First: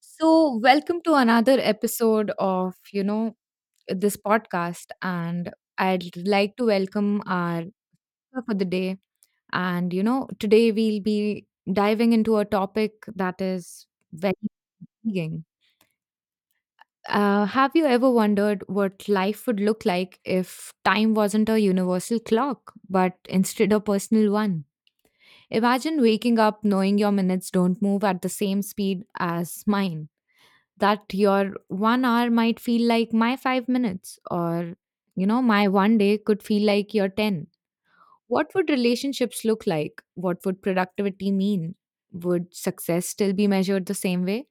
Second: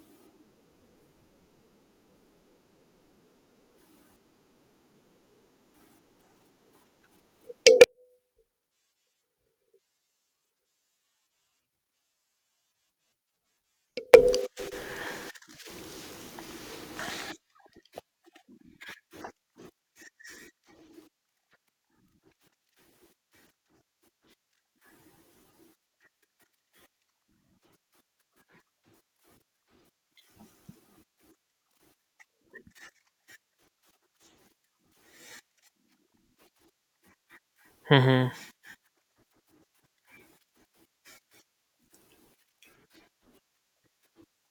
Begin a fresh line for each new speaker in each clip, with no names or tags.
So, welcome to another episode of, this podcast. And I'd like to welcome our speaker for the day. And, today we'll be diving into a topic that is very intriguing. Have you ever wondered what life would look like if time wasn't a universal clock, but instead a personal one? Imagine waking up knowing your minutes don't move at the same speed as mine, that your one hour might feel like my 5 minutes, or, my one day could feel like your 10.
Hmm.
What would relationships look like? What would productivity mean? Would success still be measured the same way?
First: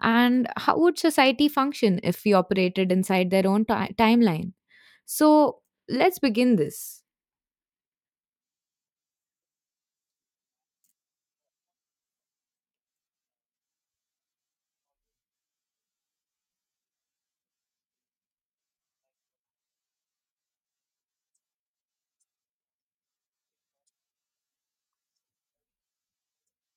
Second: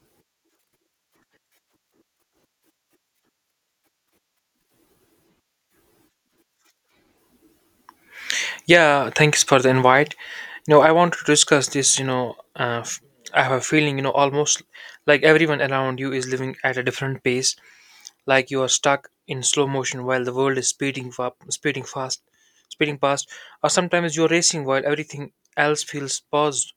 And how would society function if we operated inside their own timeline? So let's begin this.
Yeah, thanks for the invite. I want to discuss this. Uh, f- I have a feeling, almost like everyone around you is living at a different pace, like you are stuck in slow motion while the world is speeding up, speeding fast, speeding past, or sometimes you're racing while everything else feels paused.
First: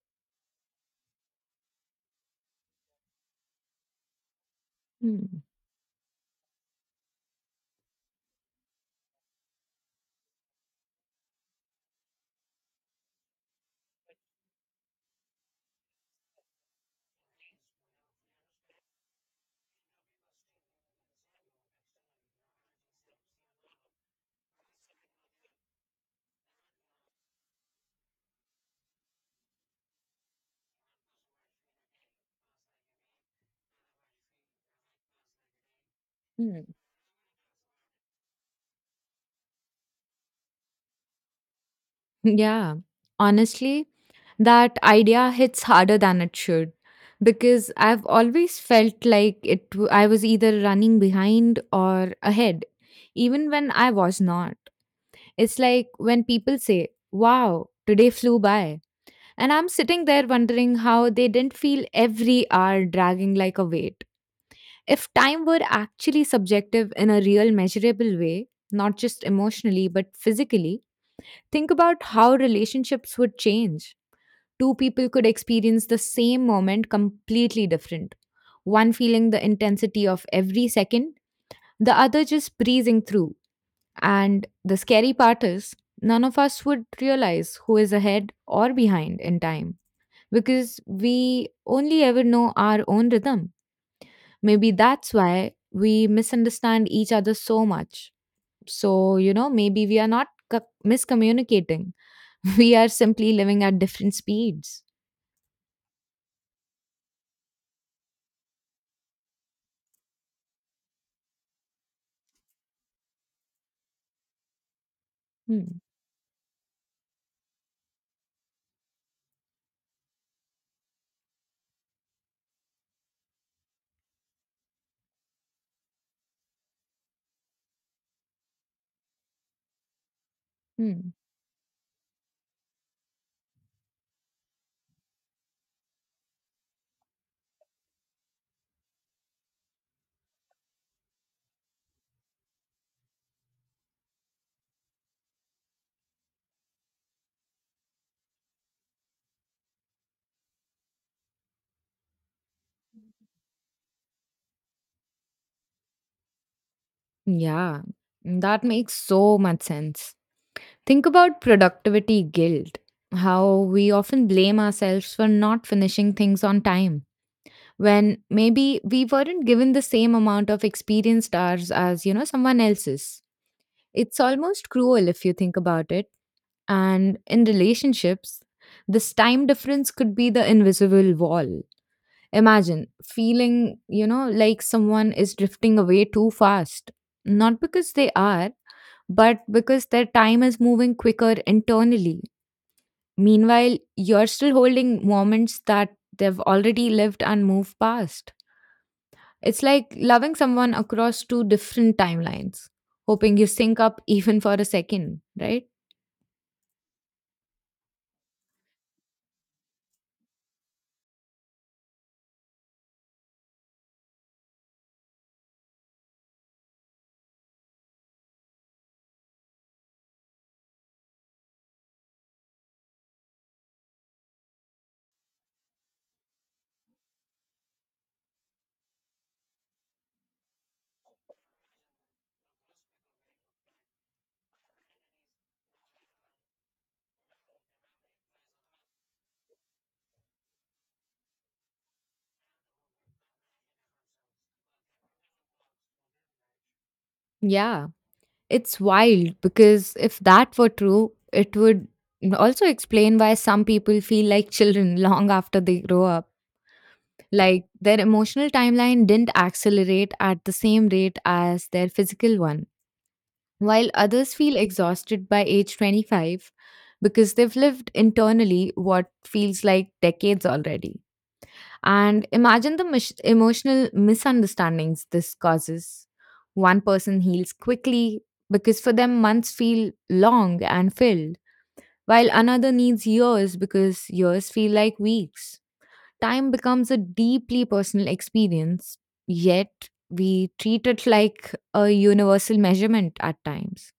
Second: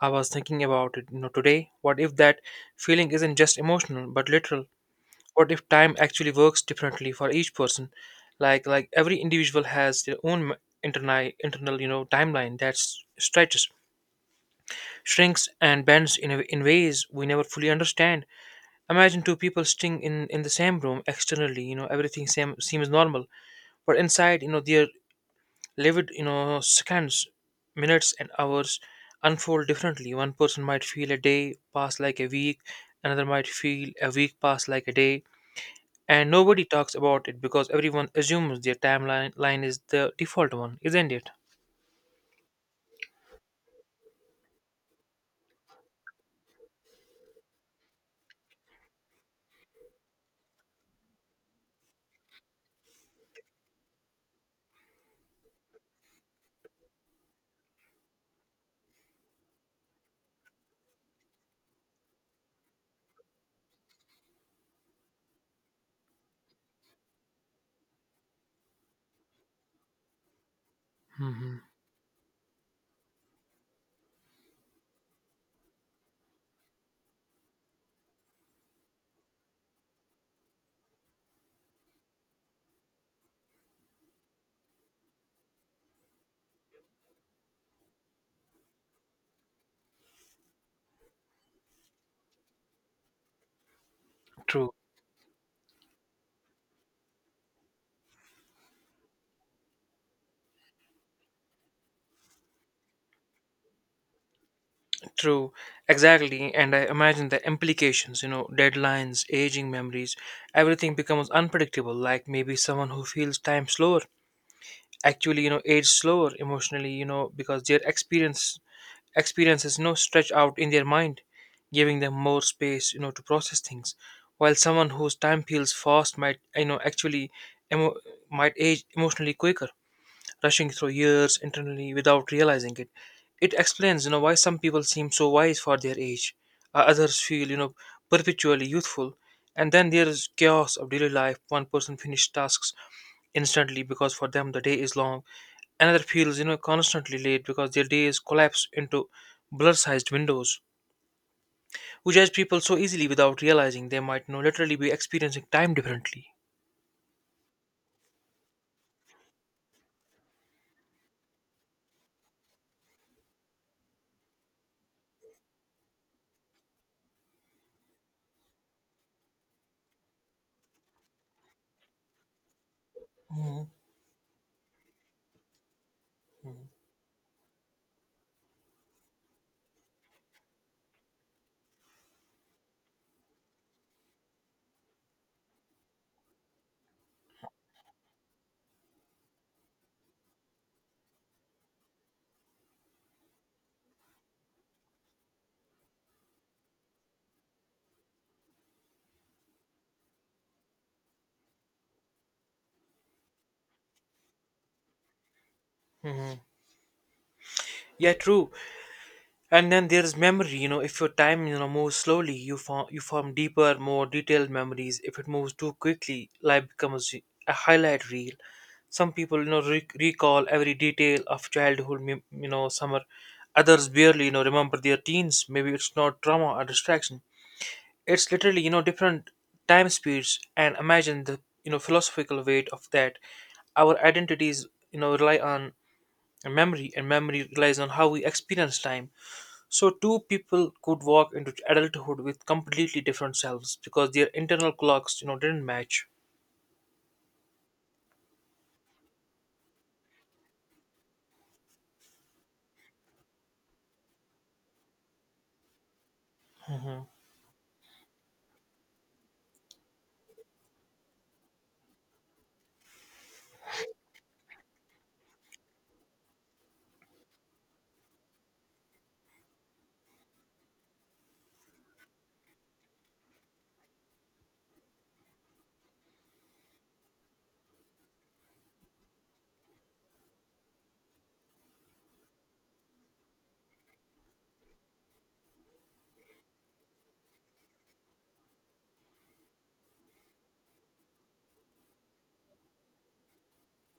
I was thinking about it, today. What if that feeling isn't just emotional but literal?
Hmm.
What if time actually works differently for each person, like every individual has their own internal timeline that stretches, shrinks and bends in, in ways we never fully understand. Imagine two people sitting in the same room, externally, everything same, seems normal, but inside, their livid, seconds, minutes and hours unfold differently. One person might feel a day pass like a week, another might feel a week pass like a day. And
Hmm.
nobody talks about it because everyone assumes their timeline line is the default one, isn't it?
Yeah. Honestly, that idea hits harder than it should because I've always felt like I was either running behind or ahead even when I was not. It's like when people say, "Wow, today flew by." And I'm sitting there wondering how they didn't feel every hour dragging like a weight. If time were actually subjective in a real measurable way, not just emotionally but physically,
Hmm.
think about how relationships would change. Two people could experience the same moment completely different, one feeling the intensity of every second, the other just breezing through. And the scary part is, none of us would realize who is ahead or behind in time because we only ever know our own rhythm.
True,
Maybe that's why we misunderstand each other so much. So, maybe we are not miscommunicating, we are simply living at different speeds.
true, exactly. And I imagine the implications, deadlines, aging memories, everything becomes unpredictable. Like maybe someone who feels time slower actually,
Hmm.
age slower emotionally, because their experiences stretch out in their mind, giving them more space to process things, while someone whose time feels fast might actually emo- might age emotionally quicker, rushing through
Hmm.
years internally without realizing it. It explains why some people seem so wise for their age. Others feel perpetually youthful. And then there is chaos of daily life. One person finishes tasks instantly because for them the day is long. Another feels, constantly late because their days collapse into blur-sized windows. We judge people so easily without realizing they might know literally be experiencing time differently.
Yeah, that makes so much sense. Think about productivity guilt, how we often blame ourselves for not finishing things on time when maybe we weren't given the same amount of experienced hours as, someone else's.
Mhm,
It's almost cruel if you think about it. And in relationships, this time difference could be the invisible wall. Imagine feeling, like someone is drifting away too fast. Not because they are, but because their time is moving quicker internally. Meanwhile, you're still holding moments that they've already lived and moved past. It's like loving someone across two different timelines, hoping you sync up even for a second, right?
mhm. Yeah, true. And then there's memory. If your time moves slowly, you form deeper, more detailed memories. If it moves too quickly, life becomes a highlight reel. Some people recall every detail of childhood. Summer. Others barely remember their teens. Maybe it's not trauma or distraction. It's literally, different time speeds. And imagine the, philosophical weight of that. Our identities, rely on memory, and memory relies on how we experience time. So two people could walk into adulthood with completely different selves because their internal clocks, didn't match.
Yeah. It's wild because if that were true, it would also explain why some people feel like children long after they grow up.
Mhm.
Like their emotional timeline didn't accelerate at the same rate as their physical one. While others feel exhausted by age 25 because they've lived internally what feels like decades already. And imagine the emotional misunderstandings this causes. One person heals quickly because for them, months feel long and filled, while another needs years because years feel like weeks. Time becomes a deeply personal experience, yet we treat it like a universal measurement at times.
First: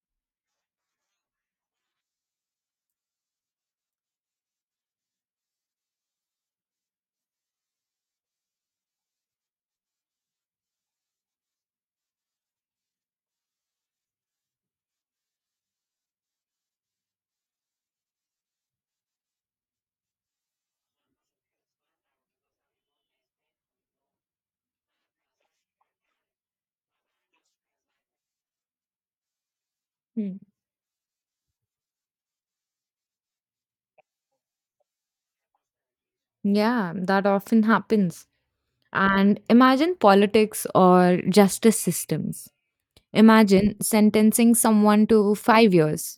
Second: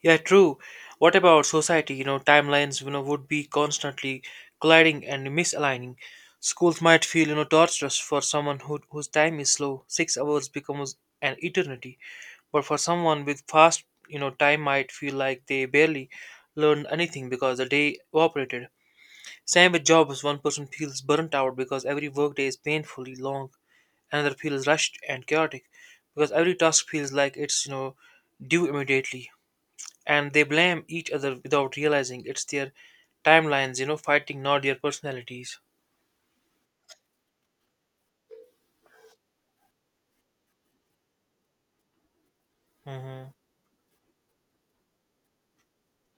Yeah, true. What about society? Timelines, would be constantly colliding and misaligning. Schools might feel, torturous for whose time is slow. 6 hours becomes an eternity. But for someone with fast, time might feel like they barely learned anything because the day evaporated. Same with jobs. One person feels burnt out because every workday is painfully long. Another feels rushed and chaotic because every task feels like it's, due immediately, and
Hmm.
they blame each other without realizing it's their timelines, fighting, not their personalities.
Yeah, that often happens. And imagine politics or justice systems.
Hmm.
Imagine sentencing someone to 5 years.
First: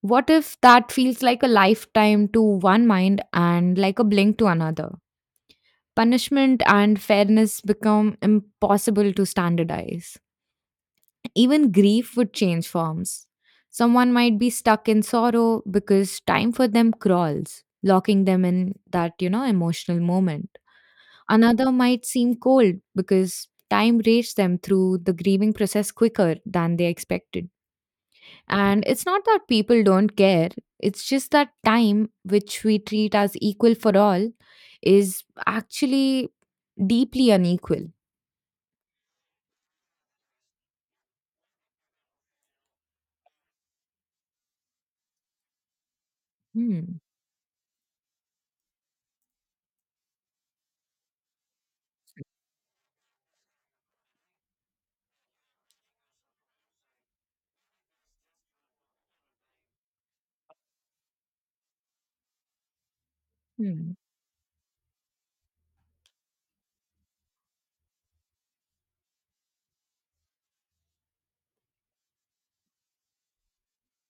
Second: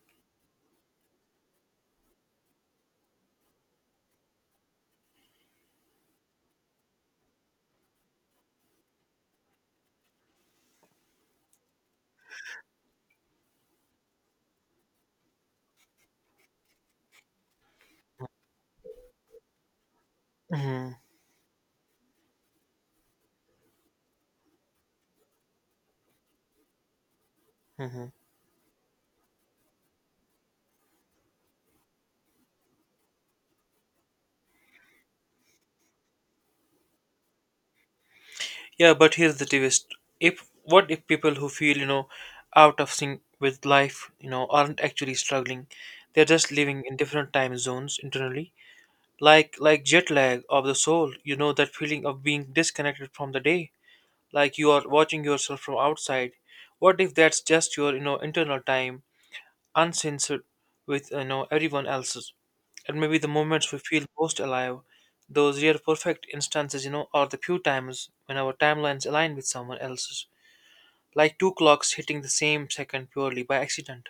What if that feels like a lifetime to one mind and like a blink to another? Punishment and fairness become impossible to standardize. Even grief would change forms. Someone might be stuck in sorrow because time for them crawls, locking them in that, emotional moment.
Hmm.
Another might seem cold because time raced them through the grieving process quicker than they expected.
Hmm.
And it's not that people don't care, it's just that time, which we treat as equal for all, is actually deeply unequal.
Yeah, but here's the twist: if what if people who feel out of sync with life, aren't actually struggling, they're just living in
Hmm.
different time zones internally, like jet lag of the soul. You know that feeling of being disconnected from the day, like you are watching yourself from outside. What if that's just your internal time? Uncensored with everyone else's. And maybe the moments we
Hmm.
feel most alive, those rare perfect instances, are the few times when our timelines align with someone else's, like two clocks hitting the same second purely by accident.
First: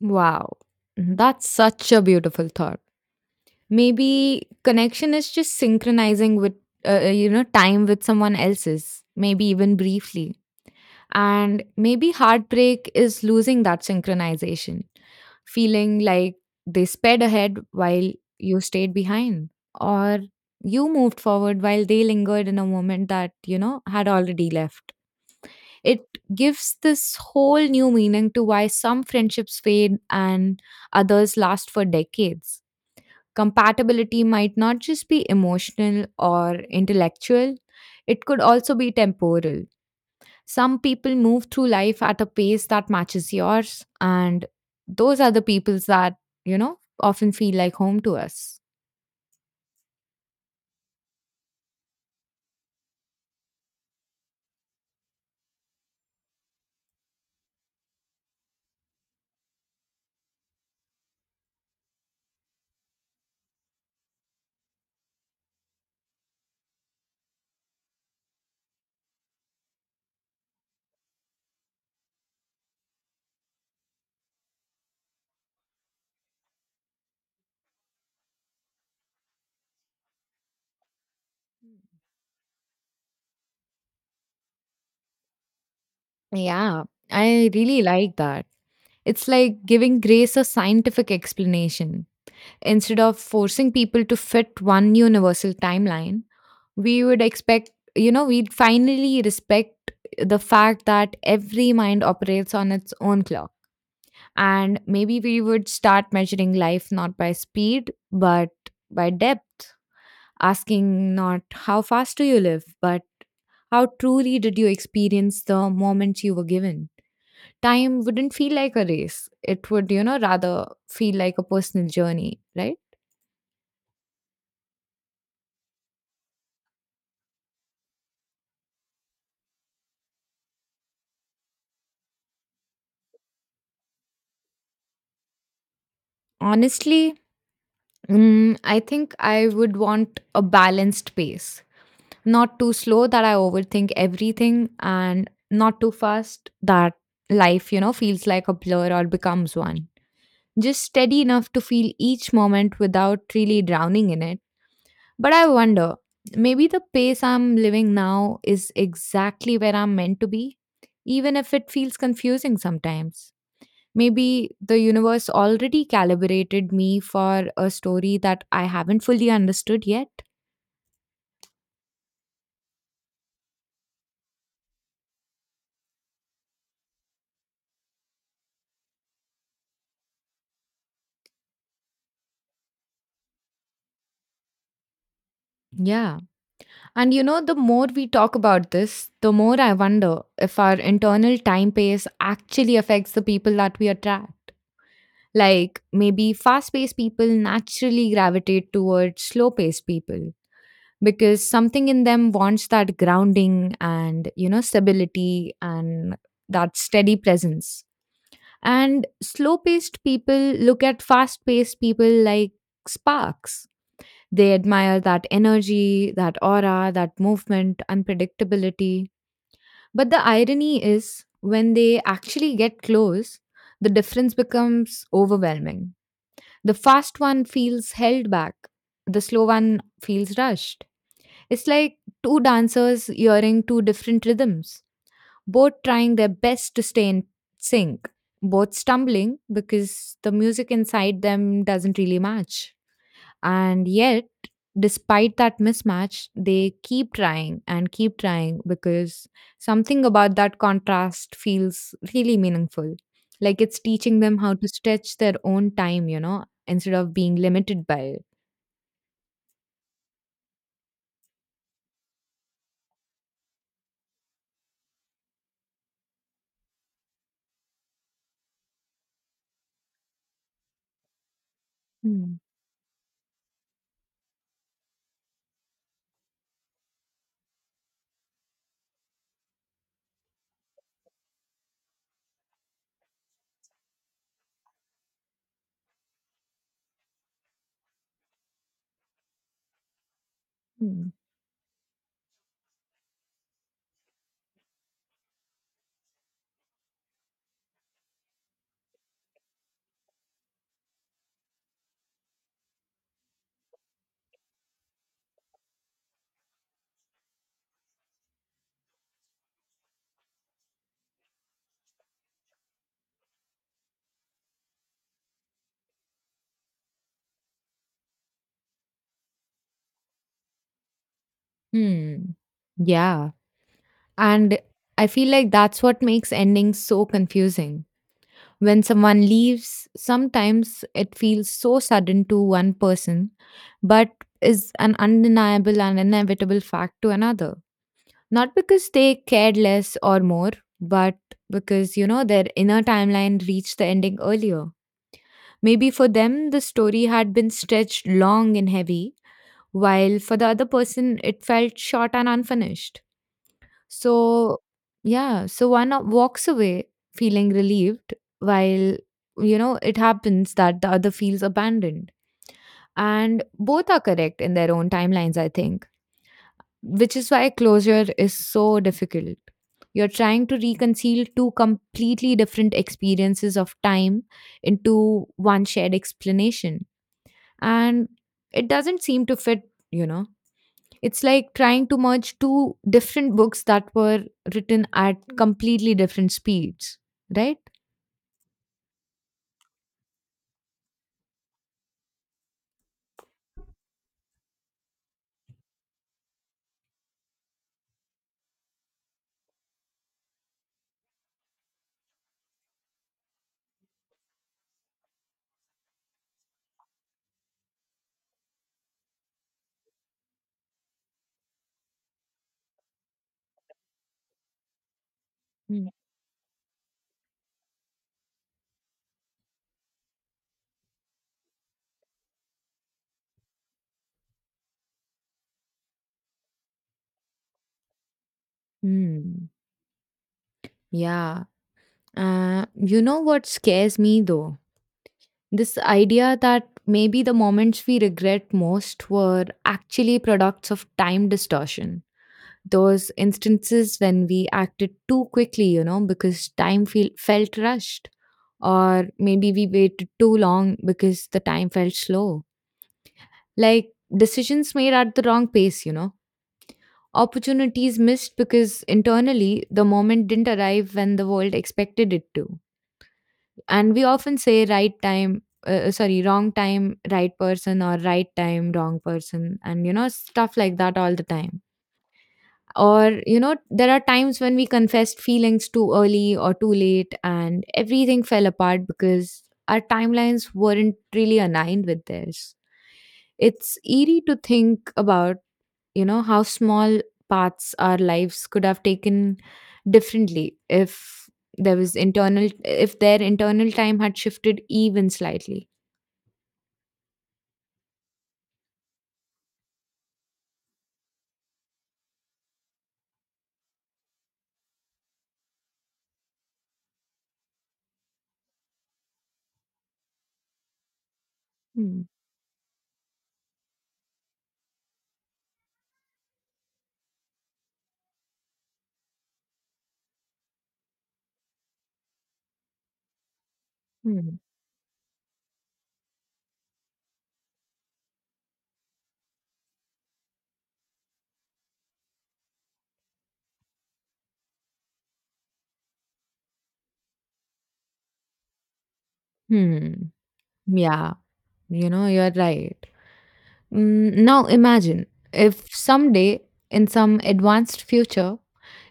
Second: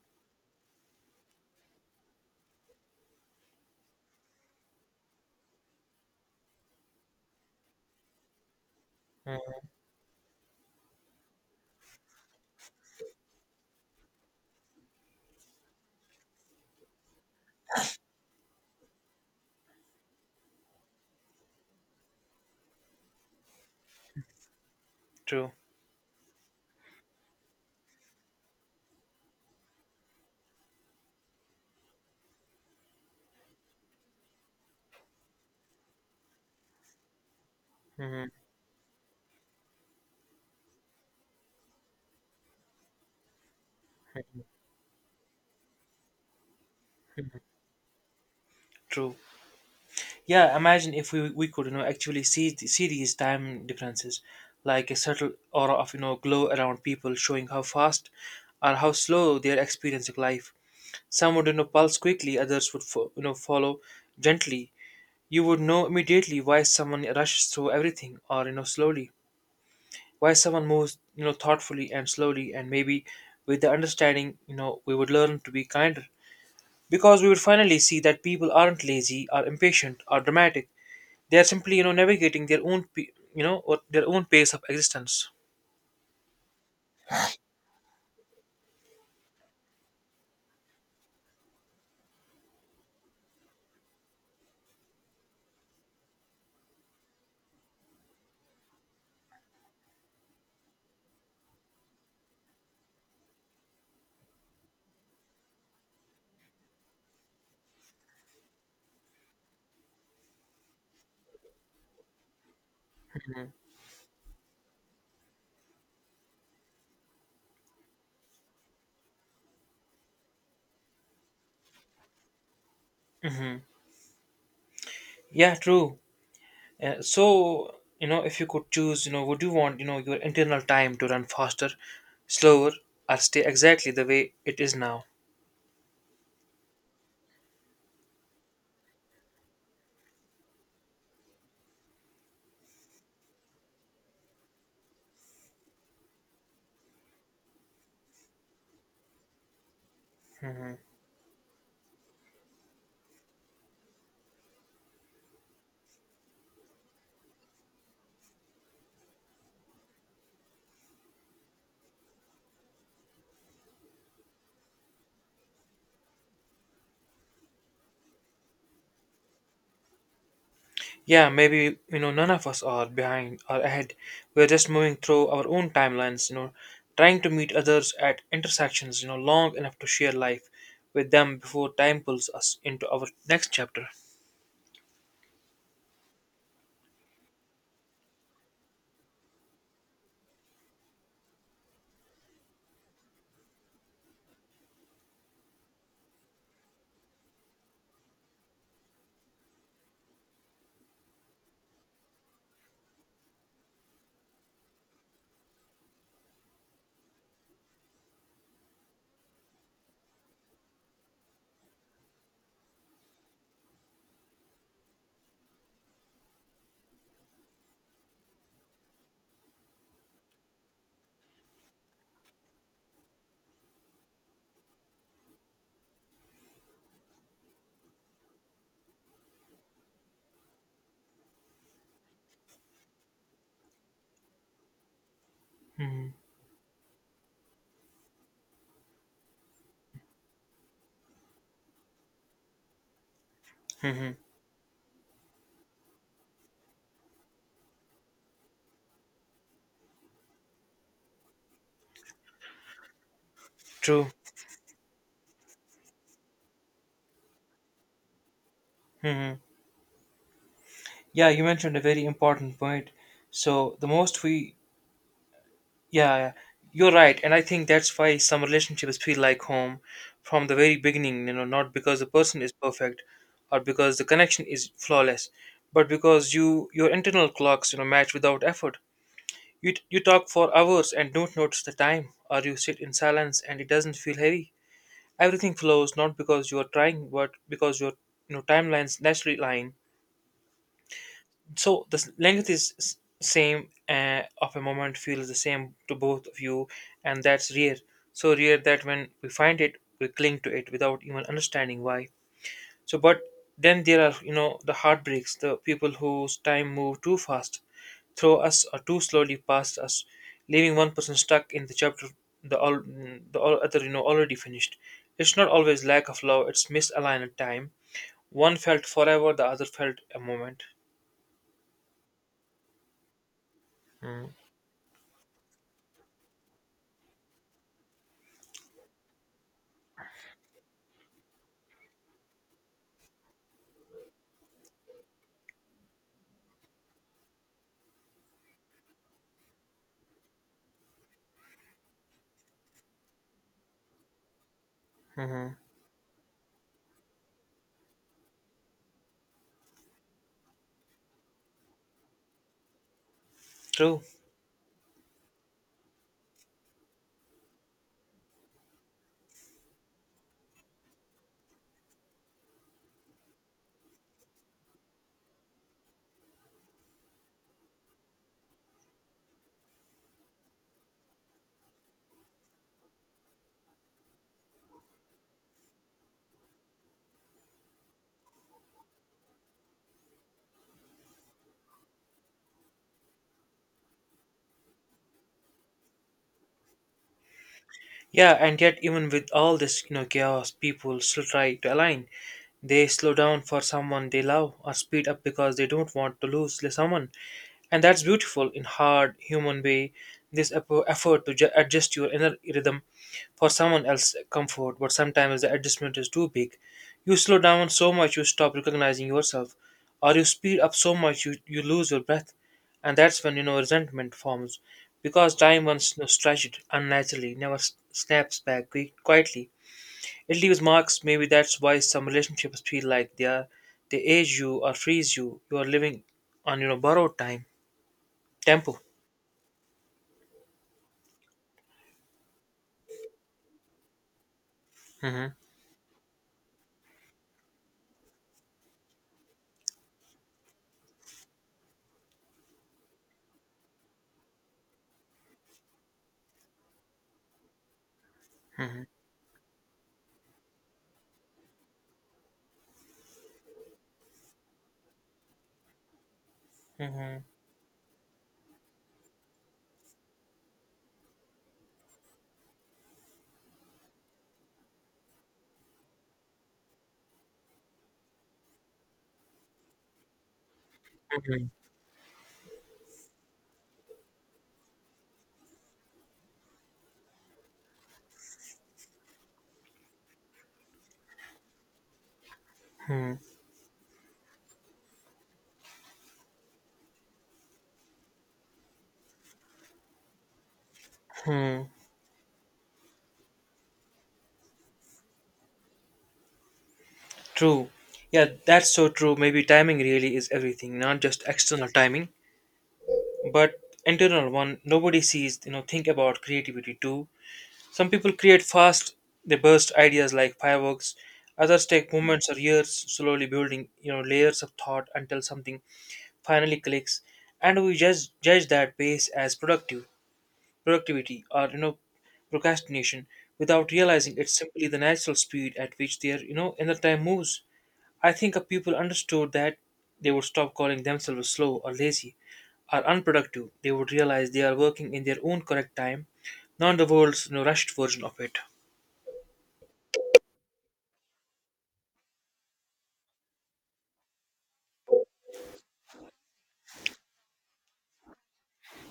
Wow. That's such a beautiful thought. Maybe connection is just synchronizing with, time with someone else's, maybe even briefly. And maybe heartbreak is losing that synchronization, feeling like they sped ahead while you stayed behind, or you moved forward while they lingered in a moment that, had already left.
True.
It gives this whole new meaning to why some friendships fade and others last for decades. Compatibility might not just be emotional or intellectual, it
Hmm.
could also be temporal. Some people move through life at a pace that matches yours, and those are the peoples that, often feel like home to us.
True. Yeah. Imagine if we could actually see see these time differences, like a subtle aura of glow around people, showing how fast or how slow they are experiencing life. Some would, pulse quickly, others would, follow gently. You would know immediately why someone rushes through everything or, slowly. Why someone moves, thoughtfully and slowly. And maybe with the understanding, we would learn to be kinder. Because we would finally see that people aren't lazy or impatient or dramatic. They are simply, navigating their own, or their own pace of existence.
Yeah, I really like that. It's like giving grace a scientific explanation. Instead of forcing people to fit one universal timeline, we would expect, we'd finally respect the fact that every mind operates on its own clock. And maybe we would start measuring life not by speed, but by depth, asking not how fast do you live, but how truly did you experience the moments you were given? Time wouldn't feel like a race. It would, rather feel like a personal journey, right?
Hmm. Yeah, true. So if you could choose, would you want, your internal time to run faster, slower, or stay exactly the way it is now?
Honestly, I think I would want a balanced pace. Not too slow that I overthink everything, and not too fast that life, feels like a blur or becomes one. Just steady enough to feel each moment without really drowning in it. But I wonder, maybe the pace I'm living now is exactly where I'm meant to be, even if it feels confusing sometimes. Maybe the universe already calibrated me for a story that I haven't fully understood yet.
Yeah, maybe, none of us are behind or ahead. We're just moving through our own timelines, trying to meet others at intersections, long enough to share life with them before time pulls us into our next chapter.
Yeah. And you know, the more we talk about this, the more I wonder if our internal time pace actually affects the people that we attract. Like maybe fast paced people naturally gravitate towards slow paced people because something in them wants that grounding and, stability and that steady presence. And slow paced people look at fast paced people like sparks. They admire that energy, that aura, that movement, unpredictability. But the irony is, when they actually get close, the difference becomes overwhelming. The fast one feels held back, the slow one feels rushed. It's like two dancers hearing two different rhythms, both
Mm-hmm.
trying their best to stay in sync, both stumbling because the music inside them doesn't really match. And
Mm-hmm.
yet, despite that mismatch, they keep trying and keep trying because something about that contrast feels really meaningful. Like it's
True.
teaching them how to stretch their own time, instead of being limited by it.
Hmm. Yeah, you mentioned a very important point. So, the most we. Yeah, yeah. You're right, and I think that's why some relationships feel like home from the very beginning. Not because the
Hmm.
person is perfect, or because the connection is flawless, but because your internal clocks match without effort. You talk for hours and don't notice the time, or you sit in silence and it doesn't feel heavy. Everything flows not because you are trying, but because your timelines naturally align.
Hmm.
So the length is same, of a moment feels the same to both of you, and that's rare, so rare that when we find it we cling to it without even understanding why. So, but then there are the heartbreaks, the people whose time move too fast throw us, or too slowly past us, leaving one person stuck in the chapter, the all the all other already finished. It's not always lack of love, it's misaligned time. One felt forever, the other felt a moment.
Hmm. Yeah. And I feel like that's what makes endings so confusing. When someone leaves, sometimes it feels so sudden to one person, but is an undeniable and inevitable fact to another. Not because they cared less or more, but because, their inner timeline reached the ending earlier.
Mm-hmm.
Maybe for them, the story had been stretched long and heavy, while for the other person, it felt short and unfinished.
True.
So, yeah, so walks away feeling relieved, while, it happens that the other feels abandoned. And both are correct in their own timelines, I think, which is why closure is so difficult. You're trying to reconcile two completely different experiences of time into one shared explanation. And it doesn't seem to fit, you know. It's like trying to merge two different books that were written at completely different speeds, right?
Yeah, and yet even with all this, chaos, people still try to align. They slow down for someone they love or speed up because they don't want to lose someone. And that's beautiful in hard human way. This effort to adjust your inner rhythm for someone else's comfort, but sometimes the adjustment is too big. You slow down so much you stop recognizing yourself, or you speed up so much you lose your breath, and that's when resentment forms. Because time,
Mm.
once stretched unnaturally, never snaps back quietly. It leaves marks. Maybe that's why some relationships feel like they age you or freeze you. You are living on borrowed time, tempo.
Hmm. Yeah. You know what scares me though?
Hmm.
This idea that maybe the moments we regret most were actually products of time distortion. Those instances when we acted too quickly, because felt rushed,
Hmm.
or maybe we waited too long because the time felt slow. Like decisions made at the wrong pace,
Hmm.
opportunities missed because internally the moment didn't arrive when the world expected it to. And we often say right time, sorry, wrong time, right person, or right time, wrong person, and you know, stuff like that all the time. Or, there are times when we confessed feelings too early or too late, and everything fell apart because our timelines weren't really aligned with theirs.
Hmm.
It's eerie to think about, you know, how small paths our lives could have taken differently if
Hmm.
there was internal if their internal time had shifted even slightly.
True. Yeah, that's so true. Maybe timing really is everything, not just external timing, but internal one. Nobody sees. Think about creativity too. Some people create fast, they burst ideas like fireworks. Others take
Hmm.
moments or years slowly building, layers of thought until something finally clicks. And we just judge that pace as productivity or procrastination, without realizing it's
Hmm.
simply the natural speed at which their inner time moves. I think if people understood that they would stop calling themselves slow or lazy or unproductive. They would realize they are working in their own correct time, not the world's rushed version of it.
Hmm. Hmm. Yeah, you know, you're right. Now imagine if someday in some advanced future,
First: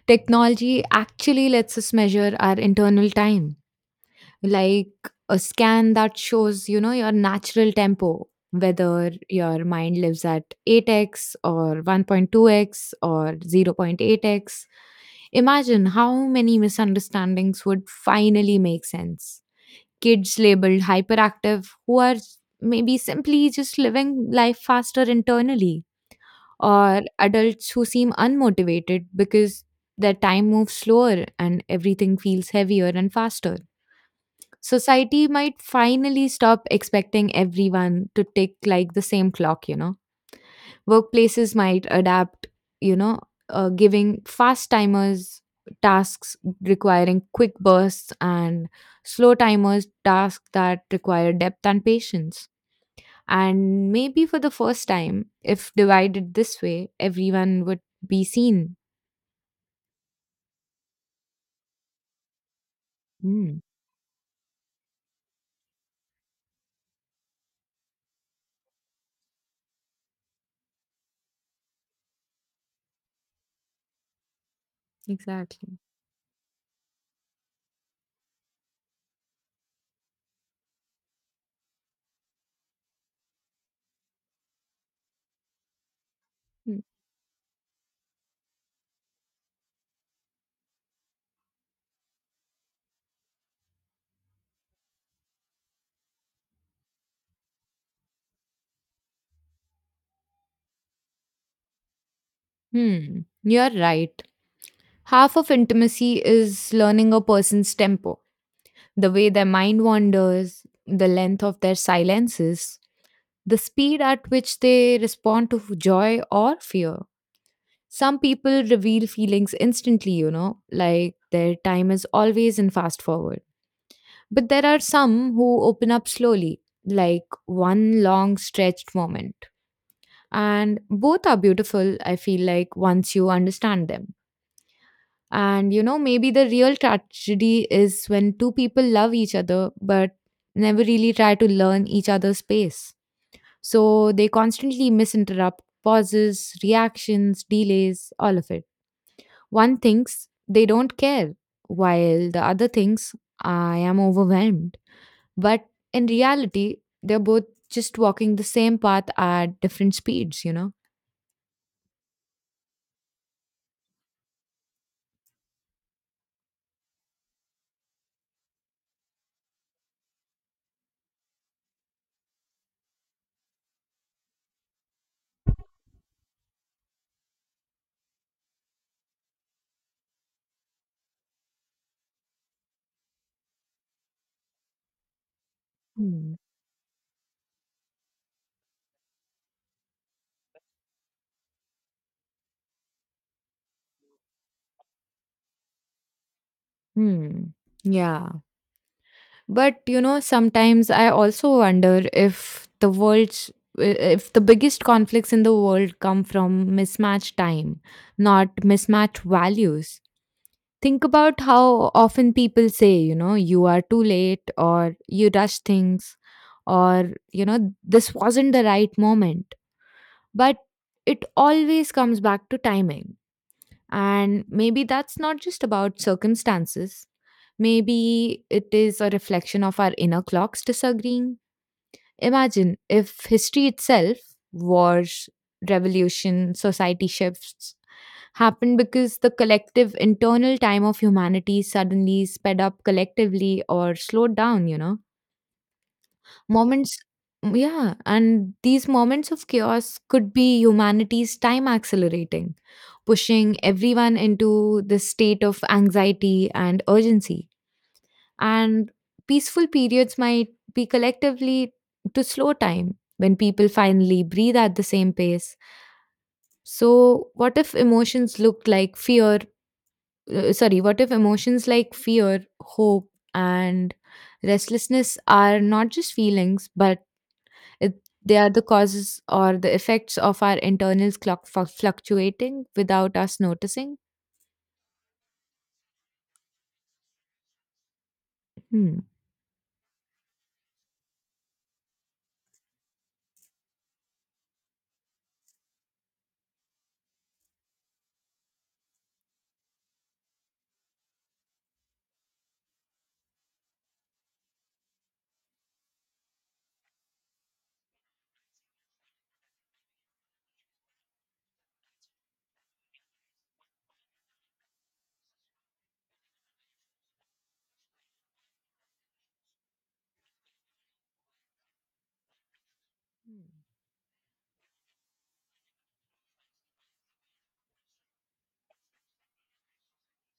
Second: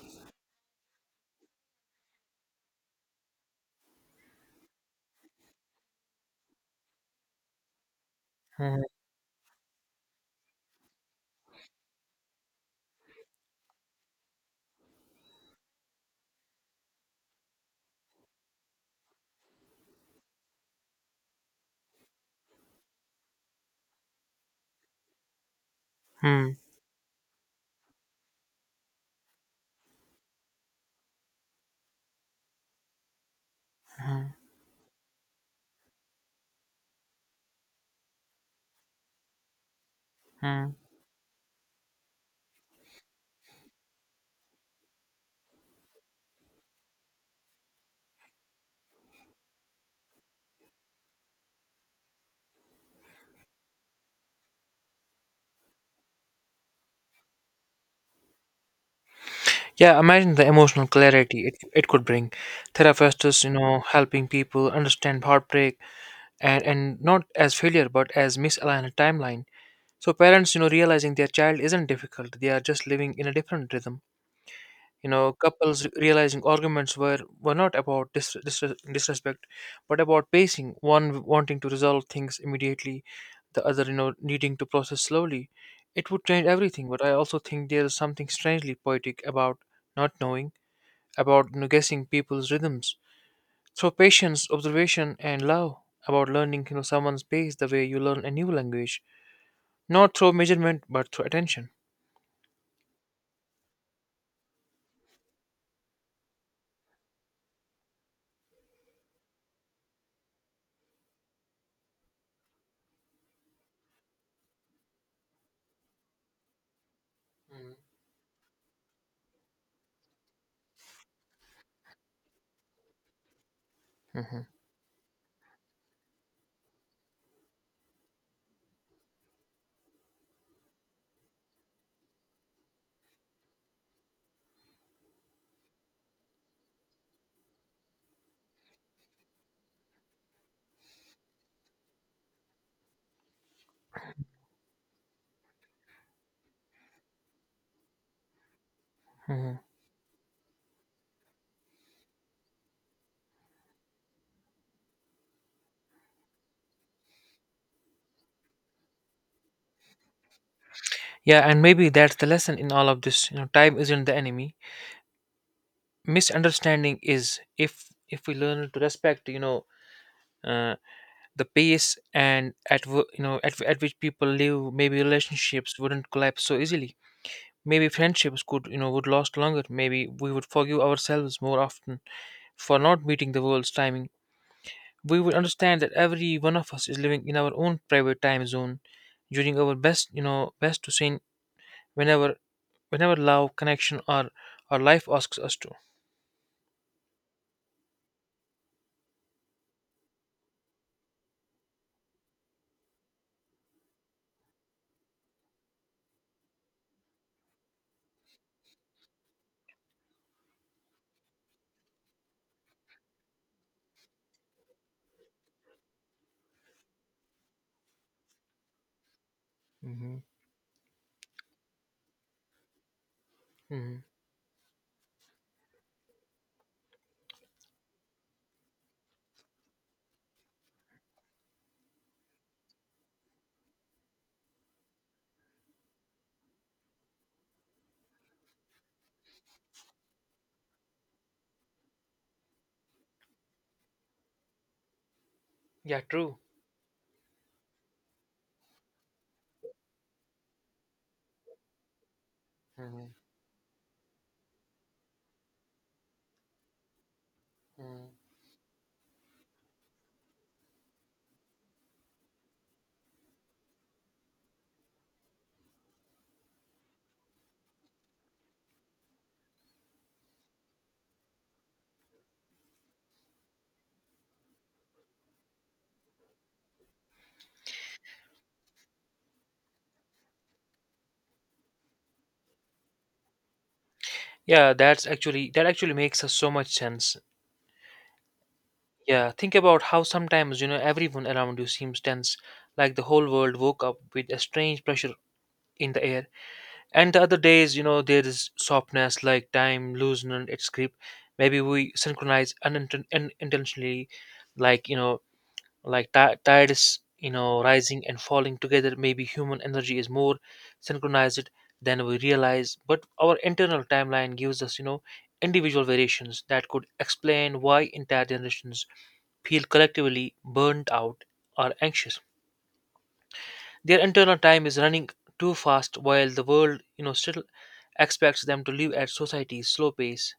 technology actually lets us measure our internal time, like a scan that shows, your natural tempo,
Mhm,
whether your mind lives at 8x or 1.2x or 0.8x. Imagine how many misunderstandings would finally make sense. Kids labeled hyperactive who are maybe simply just living life faster internally,
mhm,
or adults who seem unmotivated because their time moves slower and everything feels heavier and faster.
mhm,
Society might finally stop expecting everyone to tick like the same clock, you know.
mhm.
Workplaces might adapt, you know, giving fast timers tasks requiring quick bursts and slow timers tasks that require depth and patience, and maybe for the first time, if divided this way, everyone would be seen.
Yeah, imagine the emotional clarity it could bring. Therapists,
Mm,
helping people understand heartbreak, and not as failure but as misaligned timeline. So parents, realizing their child isn't difficult, they are just living in a different rhythm.
exactly.
Couples realizing arguments were not about disrespect, but about pacing, one wanting to resolve things immediately, the other, needing to process slowly. It would change
Hmm.
everything, but I also think there is something strangely poetic about not knowing, about guessing people's rhythms. Through patience, observation, and love, about learning, someone's pace the way you learn a new language, not through measurement, but through attention.
Hmm. You're right. Half of intimacy is learning a person's tempo, the way their mind wanders, the length of their silences, the speed at which they respond to joy or fear. Some people reveal feelings instantly, you know, like their time is always in fast forward.
Hmm.
But there are some who open up slowly, like one long stretched moment. And both are beautiful, I feel like, once you understand them. And you know, maybe the real tragedy is when two people love each other but never really try to learn each other's pace. So they constantly misinterrupt pauses, reactions, delays, all of it.
Hmm.
One thinks they don't care, while the other thinks I am overwhelmed. But in reality, they're both just walking the same path at different speeds, you know?
Yeah, and maybe that's the lesson in all of this. Time isn't the enemy. Misunderstanding is. If we learn to respect, uh, the pace and at at which people live, maybe relationships wouldn't collapse so easily. Maybe friendships could you know would last longer. Maybe we would forgive ourselves more often for not meeting the world's timing. We would understand that
Hmm.
every one of us is living in our own private time zone, during our best you know best to sing, whenever whenever love, connection, or life asks us to.
Hmm. Yeah. But, you know, sometimes I also wonder if the biggest conflicts in the world come from mismatched time, not mismatched values. Think about how often people say, you know, you are too late or you rush things or, you know, this wasn't the right moment.
Hmm.
But it always comes back to timing.
Hmm.
And maybe that's not just about circumstances. Maybe it is a reflection of our inner clocks disagreeing. Imagine if history itself, wars, revolution, society shifts, happened because the collective internal time of humanity suddenly sped up collectively or slowed down, you know?
Yeah, true.
Moments, yeah, and these moments of chaos could be humanity's time accelerating,
hmm
pushing everyone into this state of anxiety and urgency.
hmm
And peaceful periods might be collectively to slow time when people finally breathe at the same pace. So, what if emotions look like fear? Sorry, what if emotions like fear, hope, and restlessness are not just feelings but it, they are the causes or the effects of our internal clock fluctuating without us noticing.
Yeah, that actually makes us so much sense.
Hmm.
Yeah, think about how sometimes you know everyone around you seems tense, like the whole world woke up with a strange pressure in the air. And the other days, you know, there is softness, like time loosening its grip. Maybe we synchronize unintentionally, like you know, like ti tides you know rising and falling together. Maybe human energy is more synchronized than we realize, but our internal timeline gives us you know individual variations that could explain why entire generations feel collectively burnt out or anxious. Their internal time is running too fast while the world you know still expects them to live at society's slow pace.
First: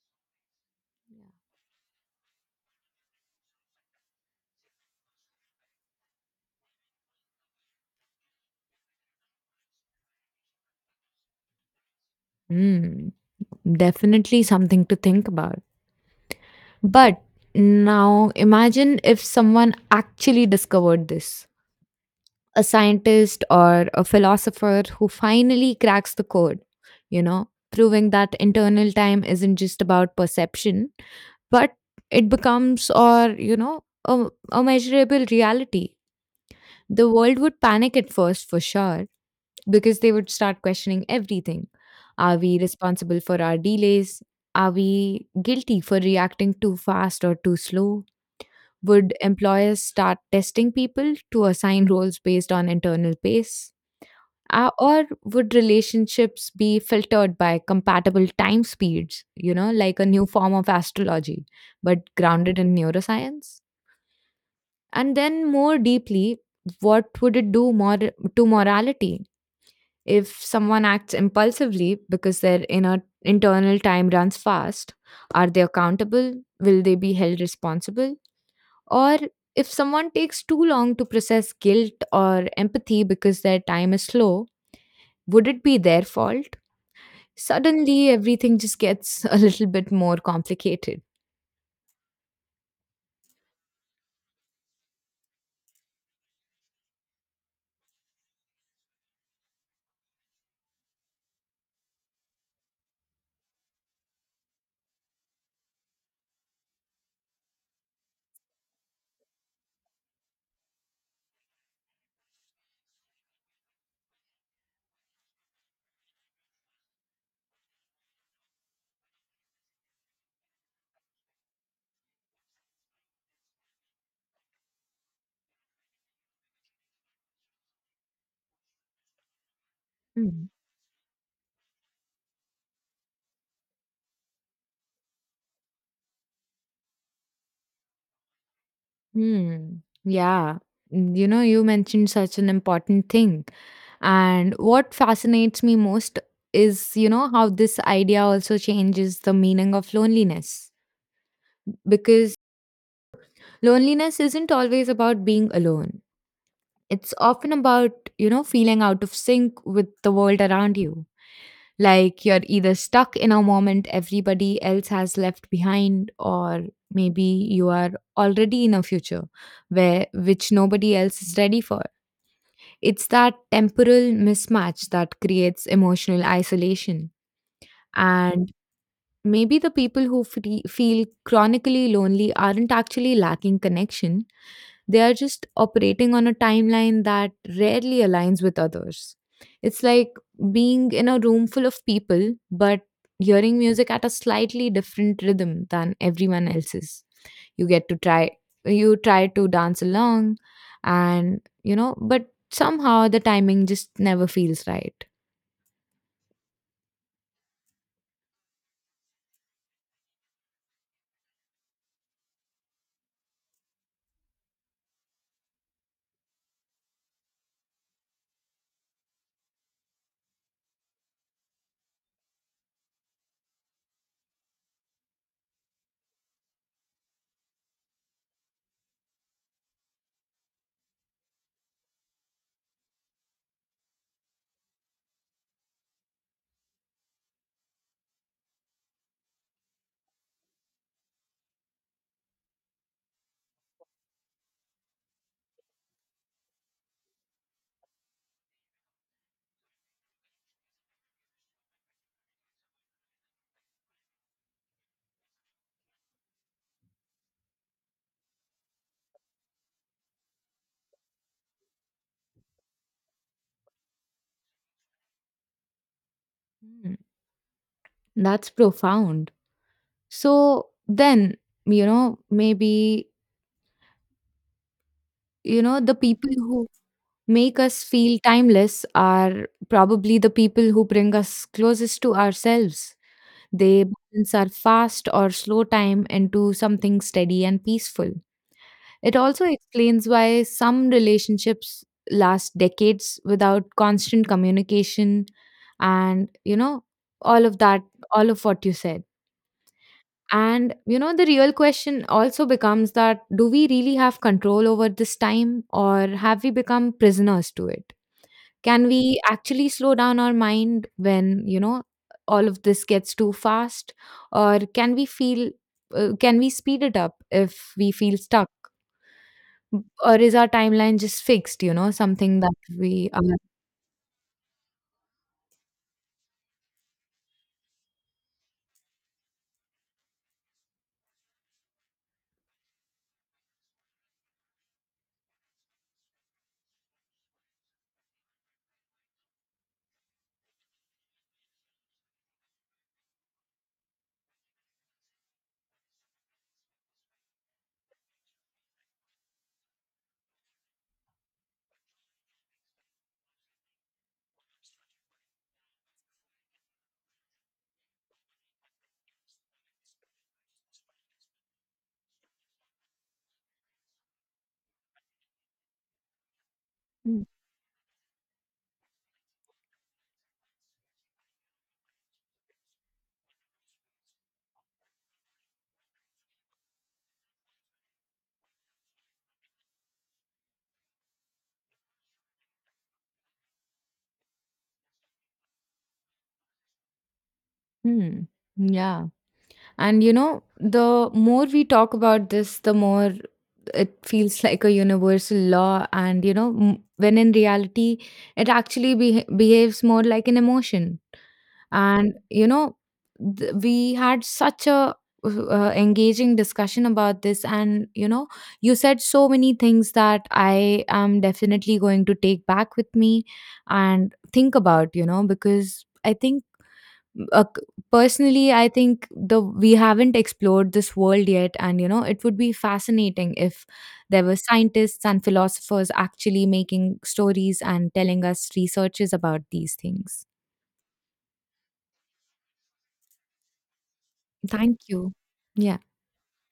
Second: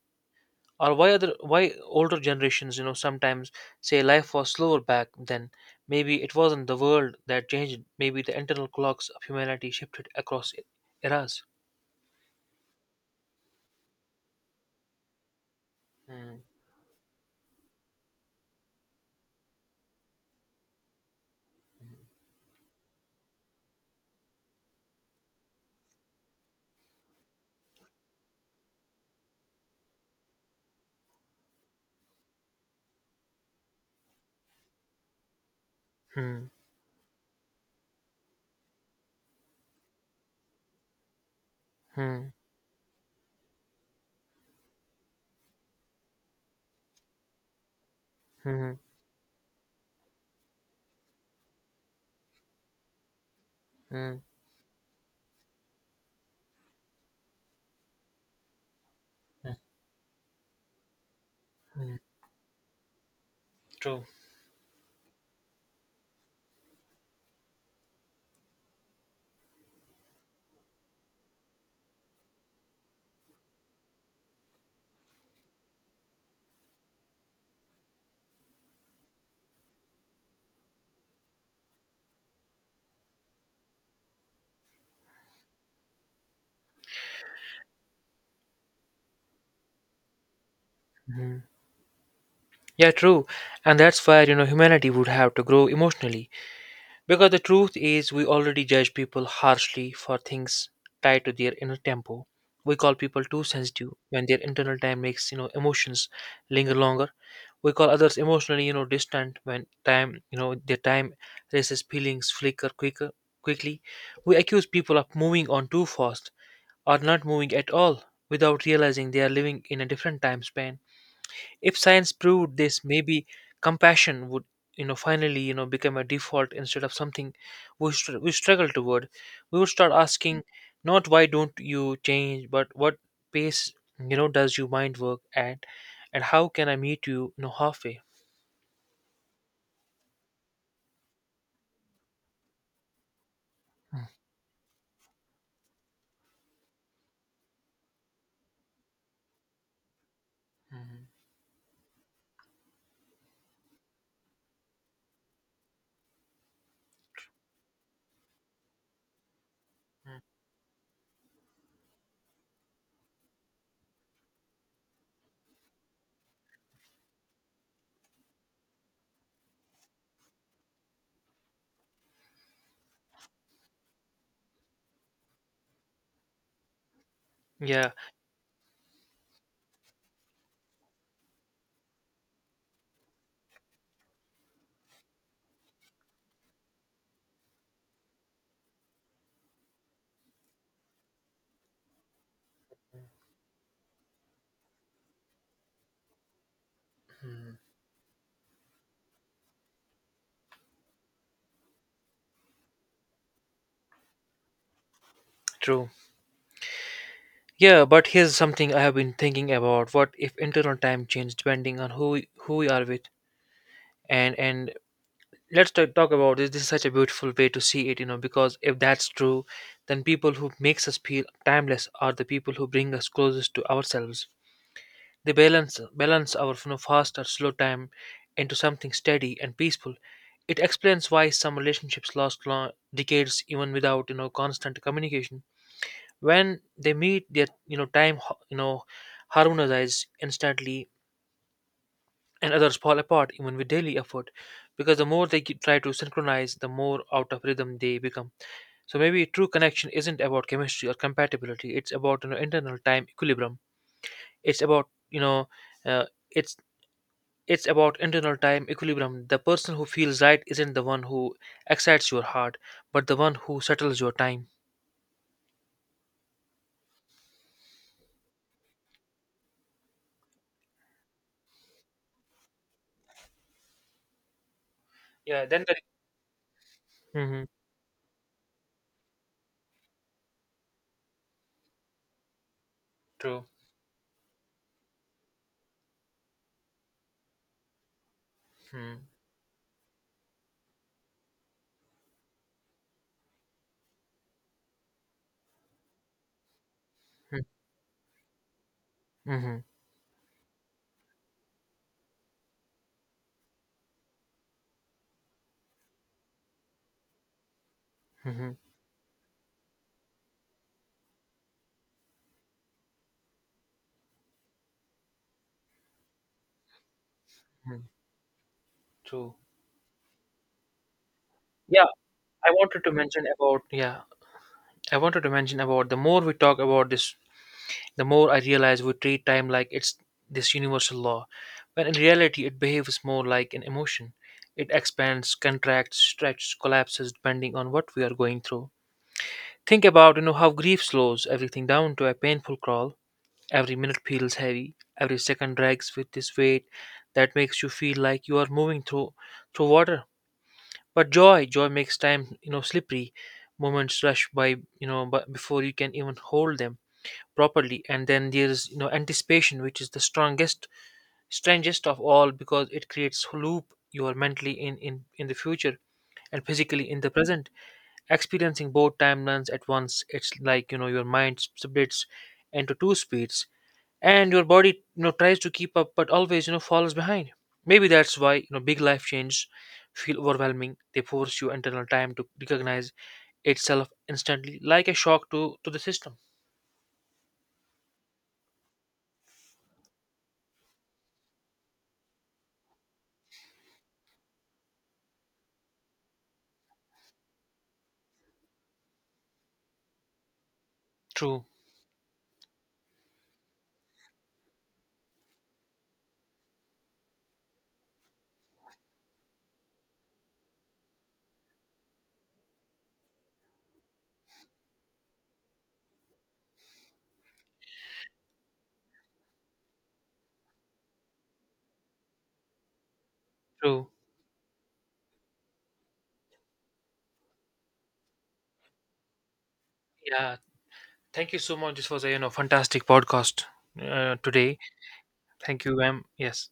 Or why older generations you know sometimes say life was slower back then. Maybe it wasn't the world that changed, maybe the internal clocks of humanity shifted across eras.
Hmm. Definitely something to think about.
Hmm.
But now imagine if someone actually discovered this, a scientist or a philosopher who finally cracks the code, you know, proving that internal time isn't just about perception, but it becomes, or, you know, a measurable reality.
hmm
The world would panic at first, for sure, because they would start questioning everything.
hmm
Are we responsible for our delays? Are we guilty for reacting too fast or too slow?
hmm
Would employers start testing people to assign roles based on internal pace?
hmm
Or would relationships be filtered by compatible time speeds, you know, like a new form of astrology,
hmm
but grounded in neuroscience?
True.
And then, more deeply, what would it do more to morality? If someone acts impulsively because their inner internal time runs fast, are they accountable? Will they be held responsible? Or if someone takes too long to process guilt or empathy because their time is slow, would it be their fault? Suddenly, everything just gets a little bit more complicated.
Mhm. Yeah, true. And that's where, you know, humanity would have to grow emotionally. Because the truth is, we already judge people harshly for things tied to their inner tempo. We call people too sensitive when their internal time makes, you know, emotions linger longer. We call others emotionally you know distant when time you know their time raises feelings flicker quicker quickly. We accuse people of moving on too fast or not moving at all without realizing they are living in a different time span. If science proved this, maybe compassion would you know finally you know become a default instead of something we struggle toward. We would start asking
Hmm.
not why don't you change, but what pace you know does your mind work at, and how can I meet you, you know halfway.
Hmm. Yeah. You know, you mentioned such an important thing. And what fascinates me most is, you know, how this idea also changes the meaning of loneliness. Because loneliness isn't always about being alone, it's often about, you know, feeling out of sync with the world around you. Like you're either stuck in a moment everybody else has left behind, or maybe you are already in a future where which nobody else is ready for. It's that temporal mismatch that creates emotional isolation.
Yeah,
And maybe the people who feel chronically lonely aren't actually lacking connection, they are just operating on a timeline that rarely aligns with others. It's like being in a room full of people, but hearing music at a slightly different rhythm than everyone else's. You get to try, you try to dance along, and you know, but somehow the timing just never feels right.
true. Yeah, but here's something I have been thinking about. What if internal time change depending on who we are with? And let's talk about this. This is such a beautiful way to see it, you know, because if that's true, then people who makes us feel timeless are the people who bring us closest to ourselves. They balance our you know fast or slow time into something steady and peaceful. It explains why some relationships last long decades even without you know constant communication. When they meet their you know time harmonizes instantly, and others fall apart even with daily effort, because the more they try to synchronize, the more out of rhythm they become. So maybe true connection isn't about chemistry or compatibility, it's about you know internal time equilibrium. It's about you know, uh, it's it's about internal time equilibrium. The person who feels right isn't the one who excites your heart, but the one who settles your time.
Hmm. That's profound. So then, you know, maybe,
yeah
you
then the,
know, the people who
hmm.
make us feel timeless are probably the people who bring us closest to ourselves.
True.
They balance our fast or slow time into something steady and peaceful.
Mm-hmm.
It also explains why some relationships last decades without constant communication and, you know, all of that, all of what you said.
Mm-hmm.
And you know, the real question also becomes that do we really have control over this time or have we become prisoners to it?
Mm-hmm.
Can we actually slow down our mind when, you know, all of this gets too fast? Or can we feel, can we speed it up if we feel stuck?
True.
Or is our timeline just fixed, you
Yeah,
know, something
I
that
wanted to
we are.
mention about, the more we talk about this, the more I realize we treat time like it's this universal law, when in reality it behaves more like an emotion. It expands, contracts, stretches, collapses depending on what we are going through. Think about you know how grief slows everything down to a painful crawl. Every minute feels heavy, every second drags with this weight that makes you feel like you are moving through water. But joy makes time, you know, slippery. Moments rush by, you know, but before you can even hold them properly. And then there's, you know, anticipation, which is the strangest of all, because it creates loop. You are mentally in the future and physically in the
Mm.
present, experiencing both timelines at once. It's like you know your mind splits into two speeds, and your body you know tries to keep up but always you know falls behind. Maybe that's why you know big life changes feel overwhelming. They force you internal time to recognize itself instantly, like a shock to the system.
Hmm. Yeah. And you know, the more we talk about this, the more it feels like a universal law. And you know, when in reality, it actually behaves more like an emotion.
true
And you know, we had such a engaging discussion about this, and you know, you said so many things that I am definitely going to take back with me and think about, you know, because I think, uh, c- personally, I think the we haven't explored this world yet, and you know, it would be fascinating if
True.
there were scientists and philosophers actually making stories and telling us researches about these things.
Yeah, thank you so much, this was a you know fantastic podcast, today.
Thank you.
Thank you,
Yeah.
ma'am, yes.